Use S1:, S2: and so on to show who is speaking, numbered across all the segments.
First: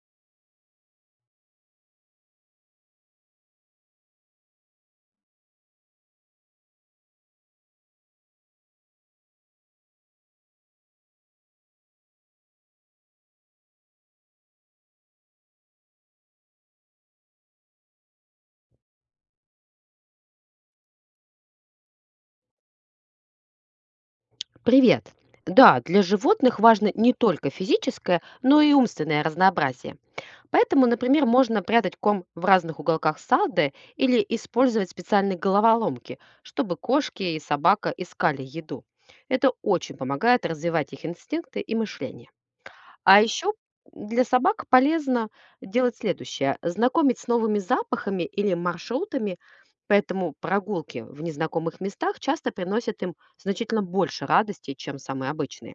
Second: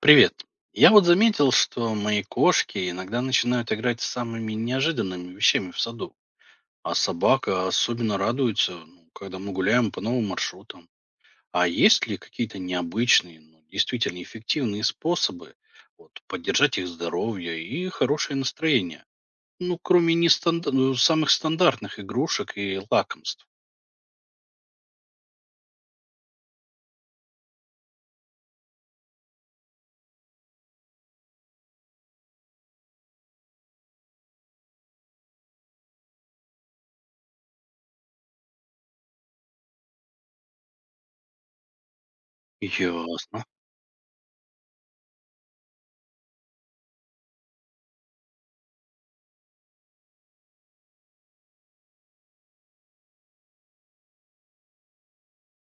S1: Привет. Я вот заметил, что мои кошки иногда начинают играть с самыми неожиданными вещами в саду. А собака особенно радуется, ну, когда мы гуляем по новым маршрутам. А есть ли какие-то необычные, но действительно эффективные способы вот, поддержать их здоровье и хорошее настроение? Ну, кроме ну, самых стандартных игрушек и лакомств.
S2: Привет. Да, для животных важно не только физическое, но и умственное разнообразие. Поэтому, например, можно прятать ком в разных уголках сада или использовать специальные головоломки, чтобы кошки и собака искали еду. Это очень помогает развивать их инстинкты и мышление. А
S1: Ясно.
S2: еще для собак полезно делать следующее: знакомить с новыми запахами или маршрутами, поэтому прогулки в незнакомых местах часто приносят им значительно больше радости, чем самые обычные.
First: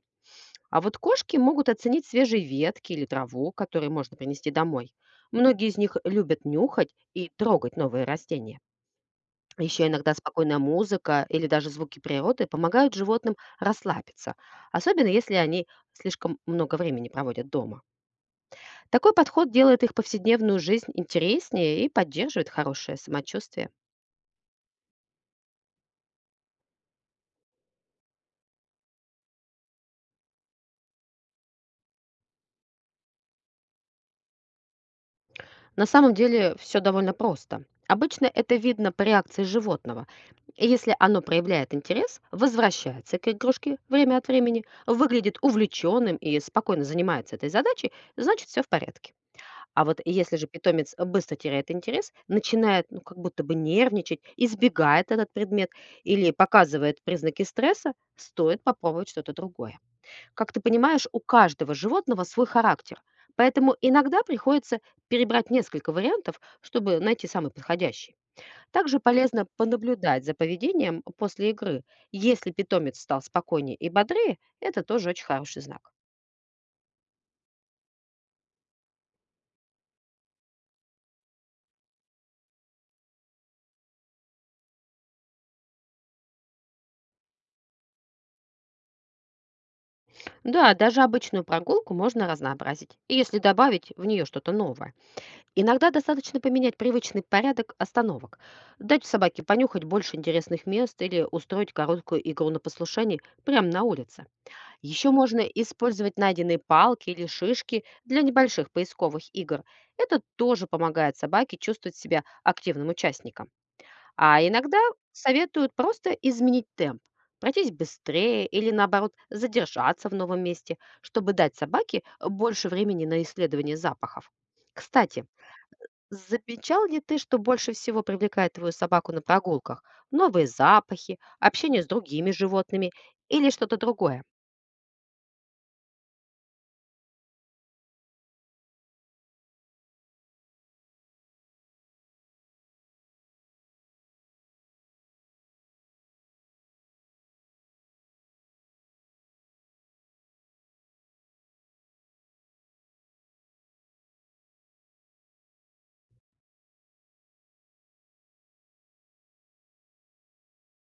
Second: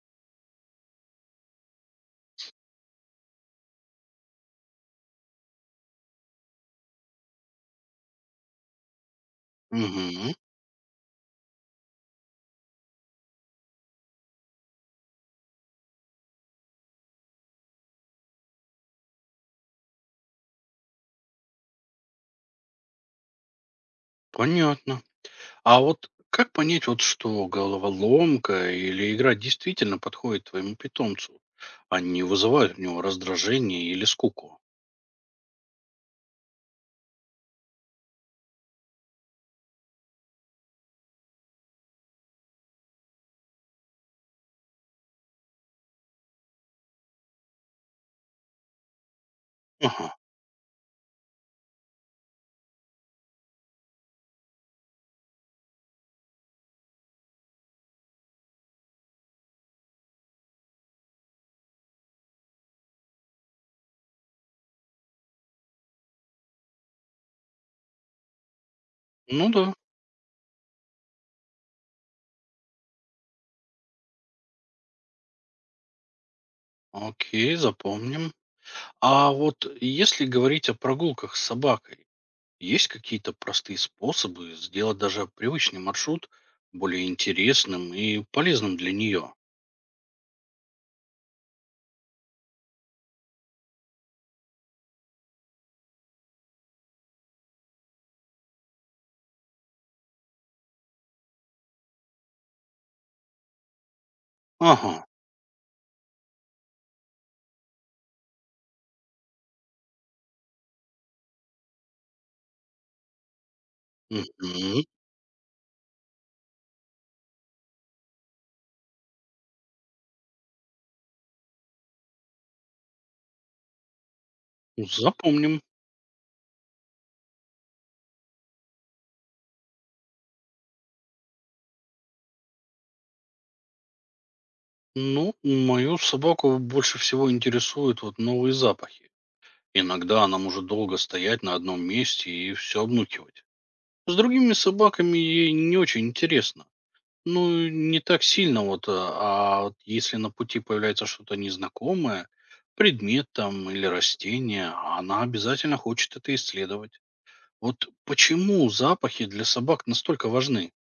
S2: А вот кошки могут оценить свежие ветки или траву, которые можно принести домой. Многие из них любят нюхать и трогать новые растения. Еще иногда
S1: Мгм.
S2: спокойная музыка или даже звуки природы помогают животным расслабиться, особенно если они слишком много времени проводят дома. Такой подход делает их повседневную жизнь интереснее и поддерживает хорошее самочувствие.
S1: Понятно. А вот как понять, вот что головоломка или игра действительно подходит твоему питомцу, а не вызывает у него раздражение или скуку?
S2: На самом деле все довольно просто. Обычно это видно по реакции животного. Если оно проявляет интерес, возвращается к игрушке время от времени, выглядит увлеченным и спокойно занимается этой задачей, значит все в порядке. А вот
S1: Ага,
S2: если же питомец быстро теряет интерес, начинает ну, как будто бы нервничать, избегает этот предмет или показывает признаки стресса, стоит попробовать что-то другое. Как ты понимаешь, у каждого животного свой характер, поэтому иногда приходится перебрать несколько вариантов, чтобы найти самый подходящий. Также полезно
S1: ну да,
S2: понаблюдать за поведением после игры. Если питомец стал спокойнее и бодрее, это тоже очень хороший знак.
S1: окей, запомним. А вот если говорить о прогулках с собакой, есть какие-то простые способы сделать даже привычный маршрут более интересным и полезным для нее?
S2: Да, даже обычную прогулку можно разнообразить, если добавить в нее что-то новое. Иногда достаточно поменять привычный порядок остановок, дать собаке понюхать больше интересных мест или устроить короткую игру на послушании прямо на улице.
S1: Ага,
S2: Еще можно использовать найденные палки или шишки для небольших поисковых игр. Это тоже помогает собаке чувствовать себя активным участником. А иногда
S1: мгм,
S2: советуют просто изменить темп, пройтись быстрее или наоборот задержаться в новом месте, чтобы дать собаке больше времени на исследование запахов. Кстати,
S1: запомним.
S2: замечал ли ты, что больше всего привлекает твою собаку на прогулках? Новые запахи, общение с другими животными или что-то другое?
S1: Ну, мою собаку больше всего интересуют вот новые запахи. Иногда она может долго стоять на одном месте и все обнюхивать. С другими собаками ей не очень интересно. Ну, не так сильно вот, а вот если на пути появляется что-то незнакомое, предмет там или растение, она обязательно хочет это исследовать. Вот почему запахи для собак настолько важны?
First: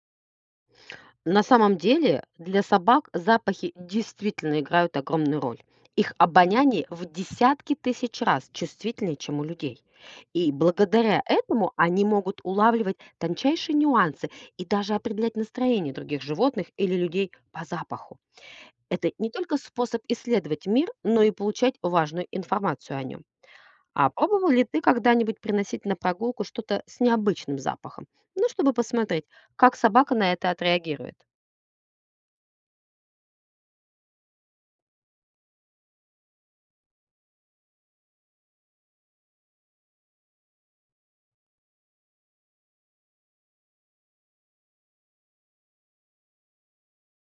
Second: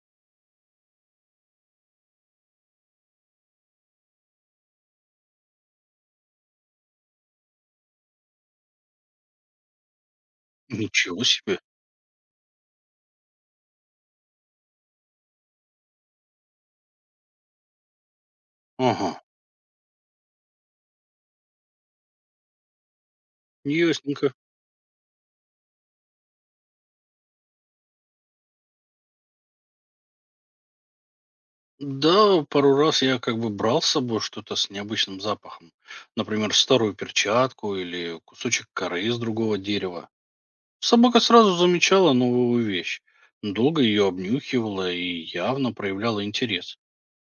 S2: На самом деле для собак запахи действительно играют огромную роль. Их обоняние в десятки тысяч раз чувствительнее, чем у людей. И
S1: Ничего
S2: благодаря
S1: себе.
S2: этому они могут улавливать тончайшие нюансы и даже определять настроение других животных или людей по запаху.
S1: Ага,
S2: Это не только способ исследовать мир, но и получать важную информацию о нем. А
S1: ясненько.
S2: пробовал ли ты когда-нибудь приносить на прогулку что-то с необычным запахом? Ну, чтобы посмотреть, как собака на это отреагирует.
S1: Да, пару раз я как бы брал с собой что-то с необычным запахом. Например, старую перчатку или кусочек коры из другого дерева. Собака сразу замечала новую вещь. Долго ее обнюхивала и явно проявляла интерес.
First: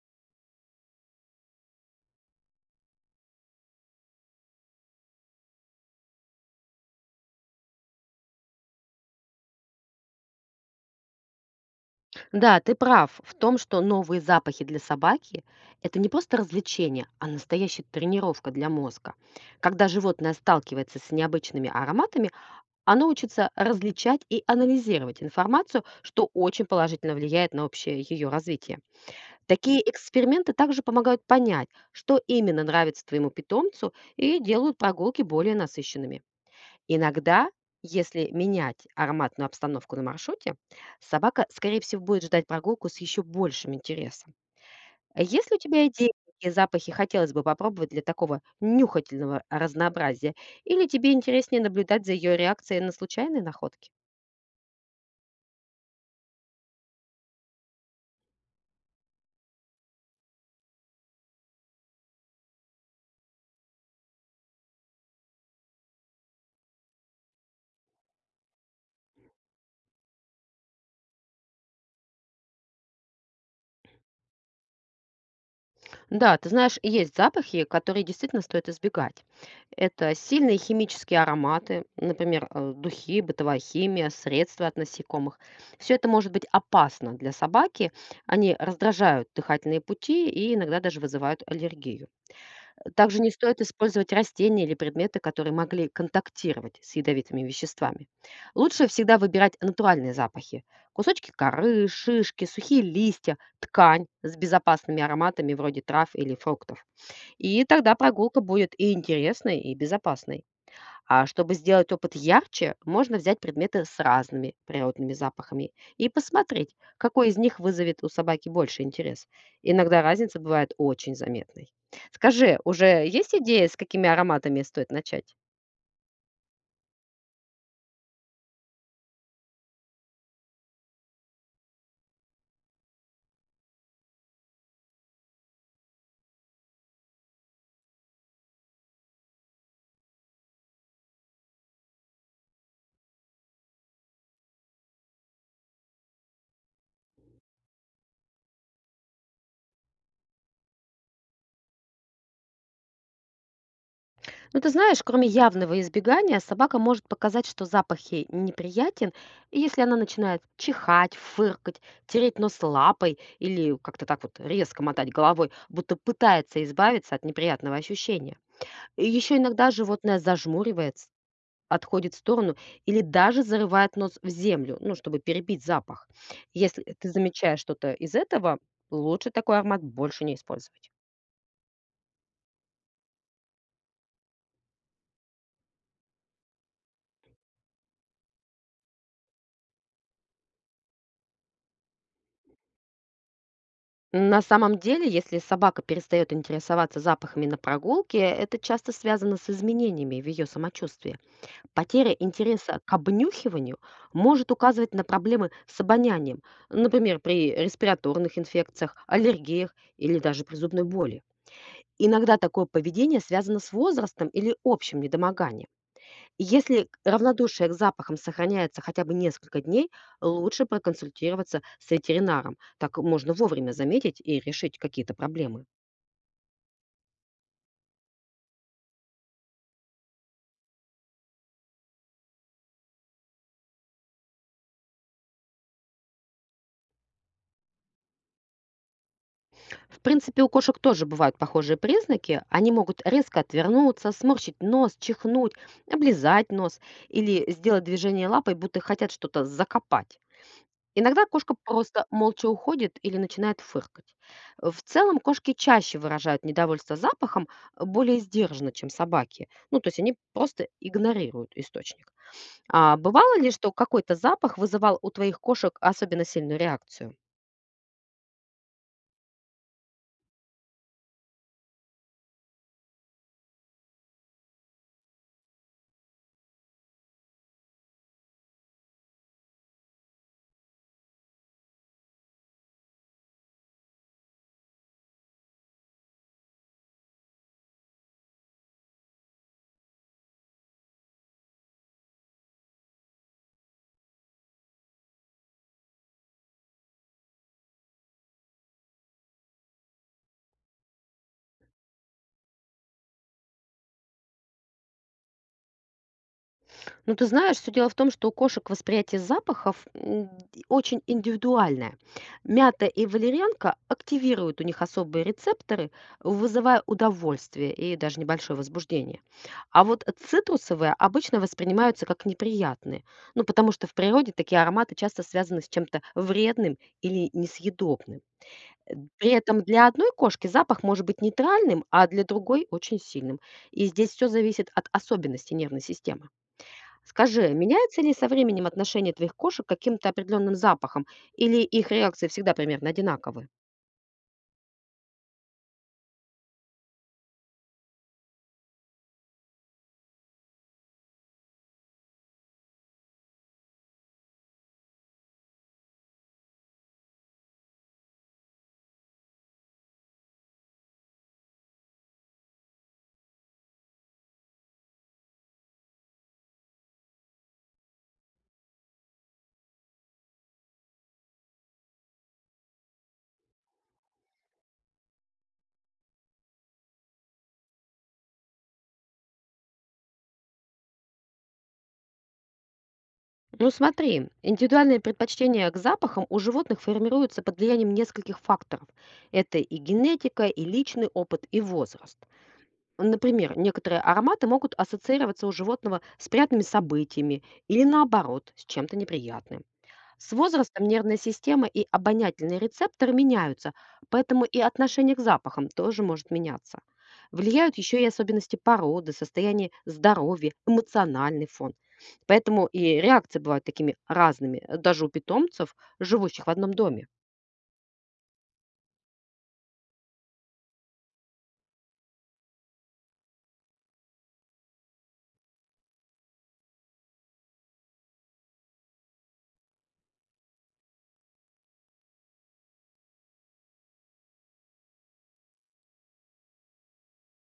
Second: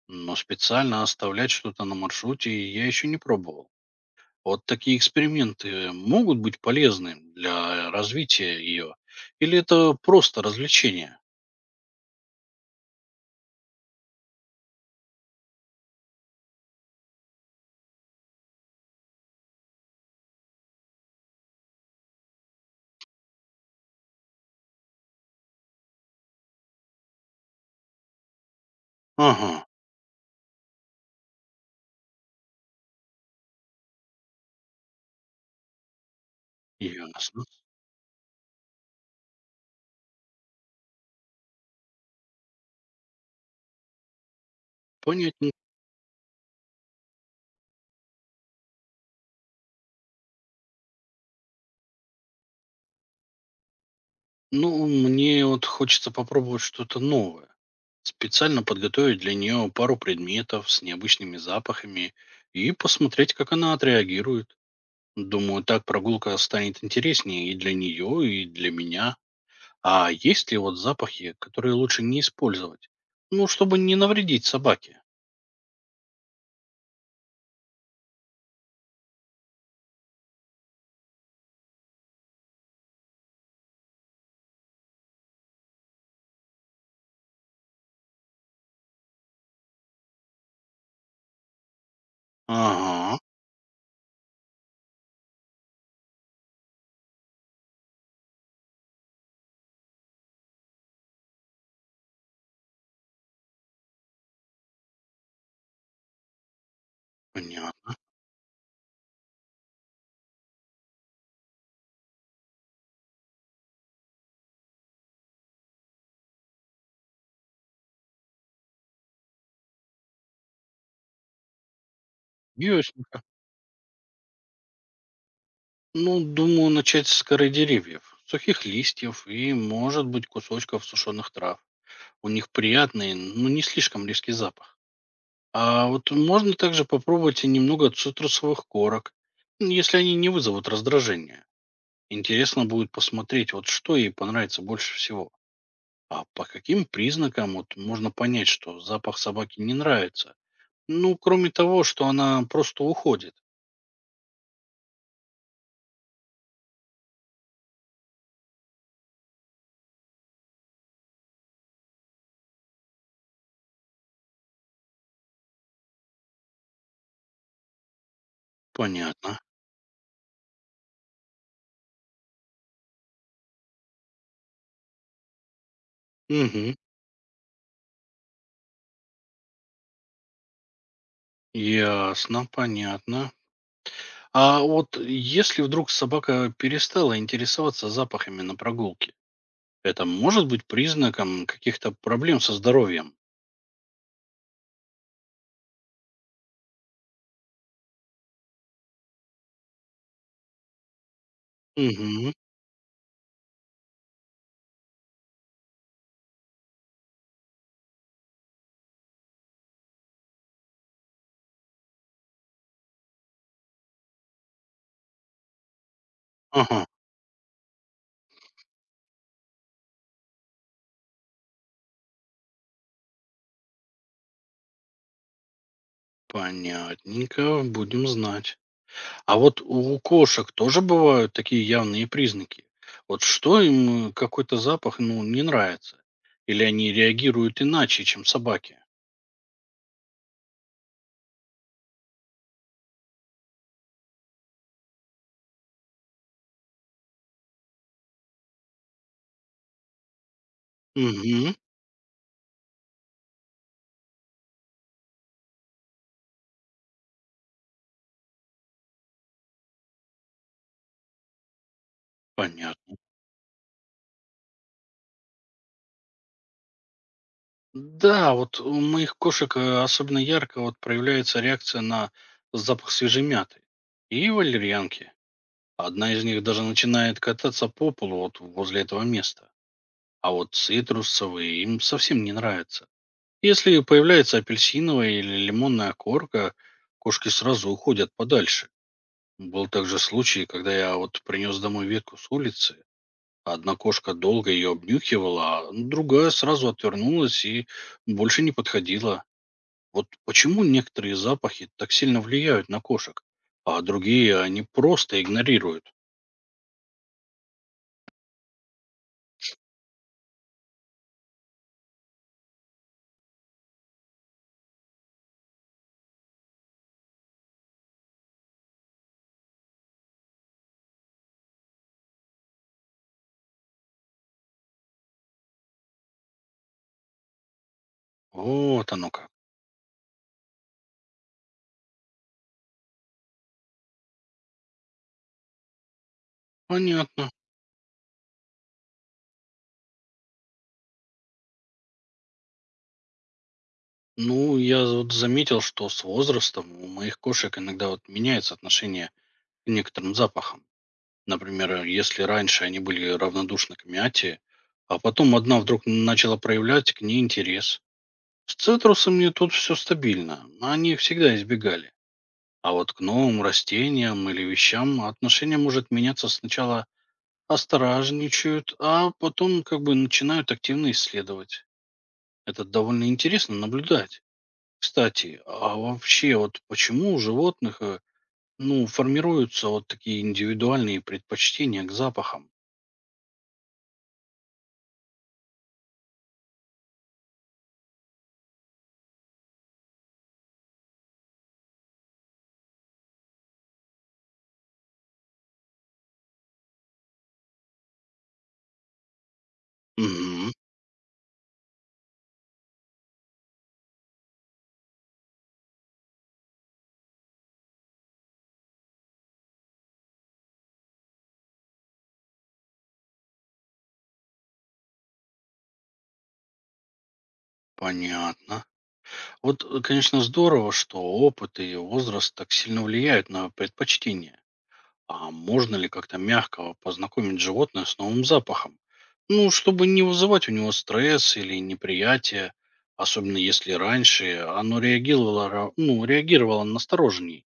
S1: Но специально оставлять что-то на маршруте я еще не пробовал. Вот такие эксперименты могут быть полезны для развития ее? Или это просто развлечение?
S2: Да, ты прав в том, что новые запахи для собаки– это не просто развлечение, а настоящая тренировка для мозга. Когда животное сталкивается с необычными ароматами, оно учится различать и анализировать информацию, что очень положительно влияет на общее ее развитие.
S1: Ага,
S2: Такие эксперименты также помогают понять, что именно нравится твоему питомцу и делают прогулки более насыщенными.
S1: ясно.
S2: Иногда, если менять ароматную обстановку на маршруте, собака, скорее всего, будет ждать прогулку с еще большим интересом. А
S1: Понятно.
S2: Есть ли у тебя идеи, какие запахи хотелось бы попробовать для такого нюхательного разнообразия? Или тебе интереснее наблюдать за ее реакцией на случайные находки?
S1: Ну, мне вот хочется попробовать что-то новое. Специально подготовить для нее пару предметов с необычными запахами и посмотреть, как она отреагирует. Думаю, так прогулка станет интереснее и для нее, и для меня. А есть ли вот запахи, которые лучше не использовать? Ну, чтобы не навредить собаке.
S2: Да, ты знаешь, есть запахи, которые действительно стоит избегать. Это сильные химические ароматы, например, духи, бытовая химия, средства от насекомых. Все это может быть опасно для собаки. Они раздражают дыхательные пути и иногда даже вызывают аллергию.
S1: Ага,
S2: Также не стоит использовать растения или предметы, которые могли контактировать с ядовитыми веществами. Лучше всегда выбирать натуральные запахи. Кусочки коры, шишки, сухие листья, ткань с безопасными ароматами вроде трав или фруктов. И
S1: понятно.
S2: тогда прогулка будет и интересной, и безопасной. А чтобы сделать опыт ярче, можно взять предметы с разными природными запахами и посмотреть, какой из них вызовет у собаки больше интерес. Иногда разница бывает очень заметной. Скажи, уже
S1: Ясненько.
S2: есть идея, с какими ароматами стоит начать?
S1: Ну, думаю, начать с коры деревьев, сухих листьев и, может быть, кусочков сушеных трав. У них приятный, но не слишком резкий запах. А вот можно также попробовать и немного цитрусовых корок, если они не вызовут раздражения. Интересно будет посмотреть, вот что ей понравится больше всего. А по каким признакам вот можно понять, что запах собаки не нравится? Ну, кроме того, что она просто уходит.
S2: Ну, ты знаешь, кроме явного избегания, собака может показать, что запах ей неприятен, и если она начинает чихать, фыркать, тереть нос лапой или как-то так вот резко мотать головой, будто пытается избавиться от неприятного ощущения. И еще
S1: Понятно.
S2: иногда животное зажмуривается, отходит в сторону или даже зарывает нос в землю, ну, чтобы перебить запах.
S1: Угу.
S2: Если ты замечаешь что-то из этого, лучше такой аромат больше не использовать.
S1: Ясно, понятно. А вот если вдруг собака перестала интересоваться запахами на прогулке, это может быть признаком каких-то проблем со здоровьем?
S2: На самом деле, если собака перестает интересоваться запахами на прогулке, это часто связано с изменениями в ее самочувствии. Потеря
S1: Мгм.
S2: интереса к обнюхиванию может указывать на проблемы с обонянием, например, при респираторных инфекциях, аллергиях или даже при зубной боли. Иногда такое поведение связано с возрастом или общим недомоганием. И
S1: Ага.
S2: Если равнодушие к запахам сохраняется хотя бы несколько дней, лучше проконсультироваться с ветеринаром. Так можно вовремя заметить и решить какие-то проблемы.
S1: Понятненько, будем знать. А вот у кошек тоже бывают такие явные признаки. Вот что им какой-то запах, ну, не нравится? Или они реагируют иначе, чем собаки?
S2: В принципе, у кошек тоже бывают похожие признаки. Они могут резко отвернуться, сморщить нос, чихнуть, облизать нос или сделать движение лапой, будто хотят что-то закопать. Иногда
S1: Угу,
S2: кошка просто молча уходит или начинает фыркать. В целом кошки чаще выражают недовольство запахом более сдержанно, чем собаки. Ну, то есть они просто игнорируют источник.
S1: понятно.
S2: А бывало ли, что какой-то запах вызывал у твоих кошек особенно сильную реакцию?
S1: Да, вот у моих кошек особенно ярко вот проявляется реакция на запах свежей мяты и валерьянки. Одна из них даже начинает кататься по полу вот возле этого места. А вот цитрусовые им совсем не нравятся. Если появляется апельсиновая или лимонная корка, кошки сразу уходят подальше. Был также случай, когда я вот принес домой ветку с улицы. Одна кошка долго ее обнюхивала, а другая сразу отвернулась и больше не подходила. Вот почему некоторые запахи так сильно влияют на кошек, а другие они просто игнорируют.
S2: Ну, ты знаешь, все дело в том, что у кошек восприятие запахов, м, д очень индивидуальное. Мята и валерьянка активируют у них особые рецепторы, вызывая удовольствие и даже небольшое возбуждение. А вот цитрусовые обычно воспринимаются как неприятные, ну, потому что в природе такие ароматы часто связаны с чем-то вредным или несъедобным.
S1: Вот
S2: Э,
S1: оно как.
S2: при этом для одной кошки запах может быть нейтральным, а для другой очень сильным. И здесь все зависит от особенностей нервной системы.
S1: Понятно.
S2: Скажи, меняется ли со временем отношение твоих кошек к каким-то определенным запахам, или их реакции всегда примерно одинаковы?
S1: Ну, я вот заметил, что с возрастом у моих кошек иногда вот меняется отношение к некоторым запахам. Например, если раньше они были равнодушны к мяте, а потом одна вдруг начала проявлять к ней интерес. С цитрусами тут все стабильно, они всегда избегали. А вот к новым растениям или вещам отношение может меняться: сначала осторожничают, а потом как бы начинают активно исследовать. Это довольно интересно наблюдать. Кстати, а вообще вот почему у животных, ну, формируются вот такие индивидуальные предпочтения к запахам?
S2: Ну смотри, индивидуальные предпочтения к запахам у животных формируются под влиянием нескольких факторов. Это и генетика, и личный опыт, и возраст. Например, некоторые ароматы могут ассоциироваться у животного с приятными событиями или наоборот, с чем-то неприятным. С
S1: Мгм,
S2: возрастом нервная система и обонятельные рецепторы меняются, поэтому и отношение к запахам тоже может меняться. Влияют еще и особенности породы, состояние здоровья, эмоциональный фон. Поэтому и реакции бывают такими разными, даже у питомцев, живущих в одном доме.
S1: понятно. Вот, конечно, здорово, что опыт и возраст так сильно влияют на предпочтения. А можно ли как-то мягко познакомить животное с новым запахом? Ну, чтобы не вызывать у него стресс или неприятие, особенно если раньше оно реагировало, ну, реагировало настороженней.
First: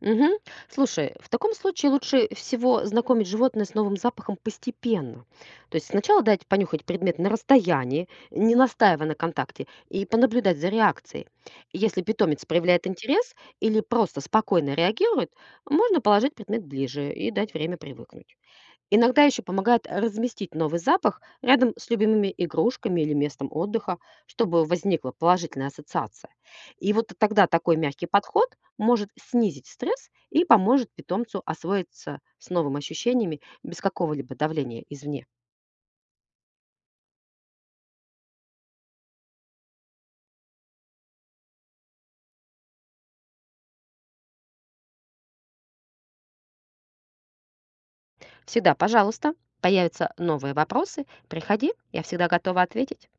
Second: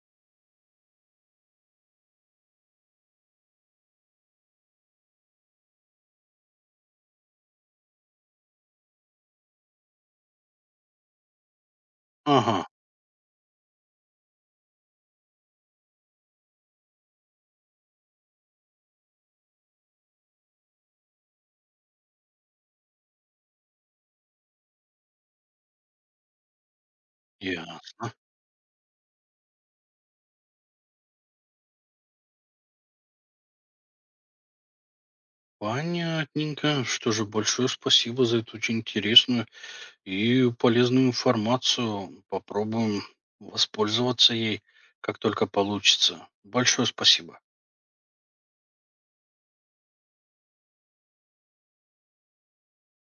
S2: Мгм. Слушай, в таком случае лучше всего знакомить животное с новым запахом постепенно. То есть сначала дать понюхать предмет на расстоянии, не настаивая на контакте, и понаблюдать за реакцией. Если питомец
S1: Ага,
S2: проявляет интерес или просто спокойно реагирует, можно положить предмет ближе и дать время привыкнуть. Иногда еще помогает разместить новый запах рядом с любимыми игрушками или местом отдыха, чтобы возникла положительная ассоциация. И вот тогда
S1: я
S2: такой мягкий подход может снизить стресс и поможет питомцу освоиться с новыми ощущениями без какого-либо давления извне.
S1: понятненько. Что же, большое спасибо за эту очень интересную и полезную информацию. Попробуем воспользоваться ей, как только получится. Большое спасибо.
S2: Всегда, пожалуйста, появятся новые вопросы, приходи, я всегда готова ответить.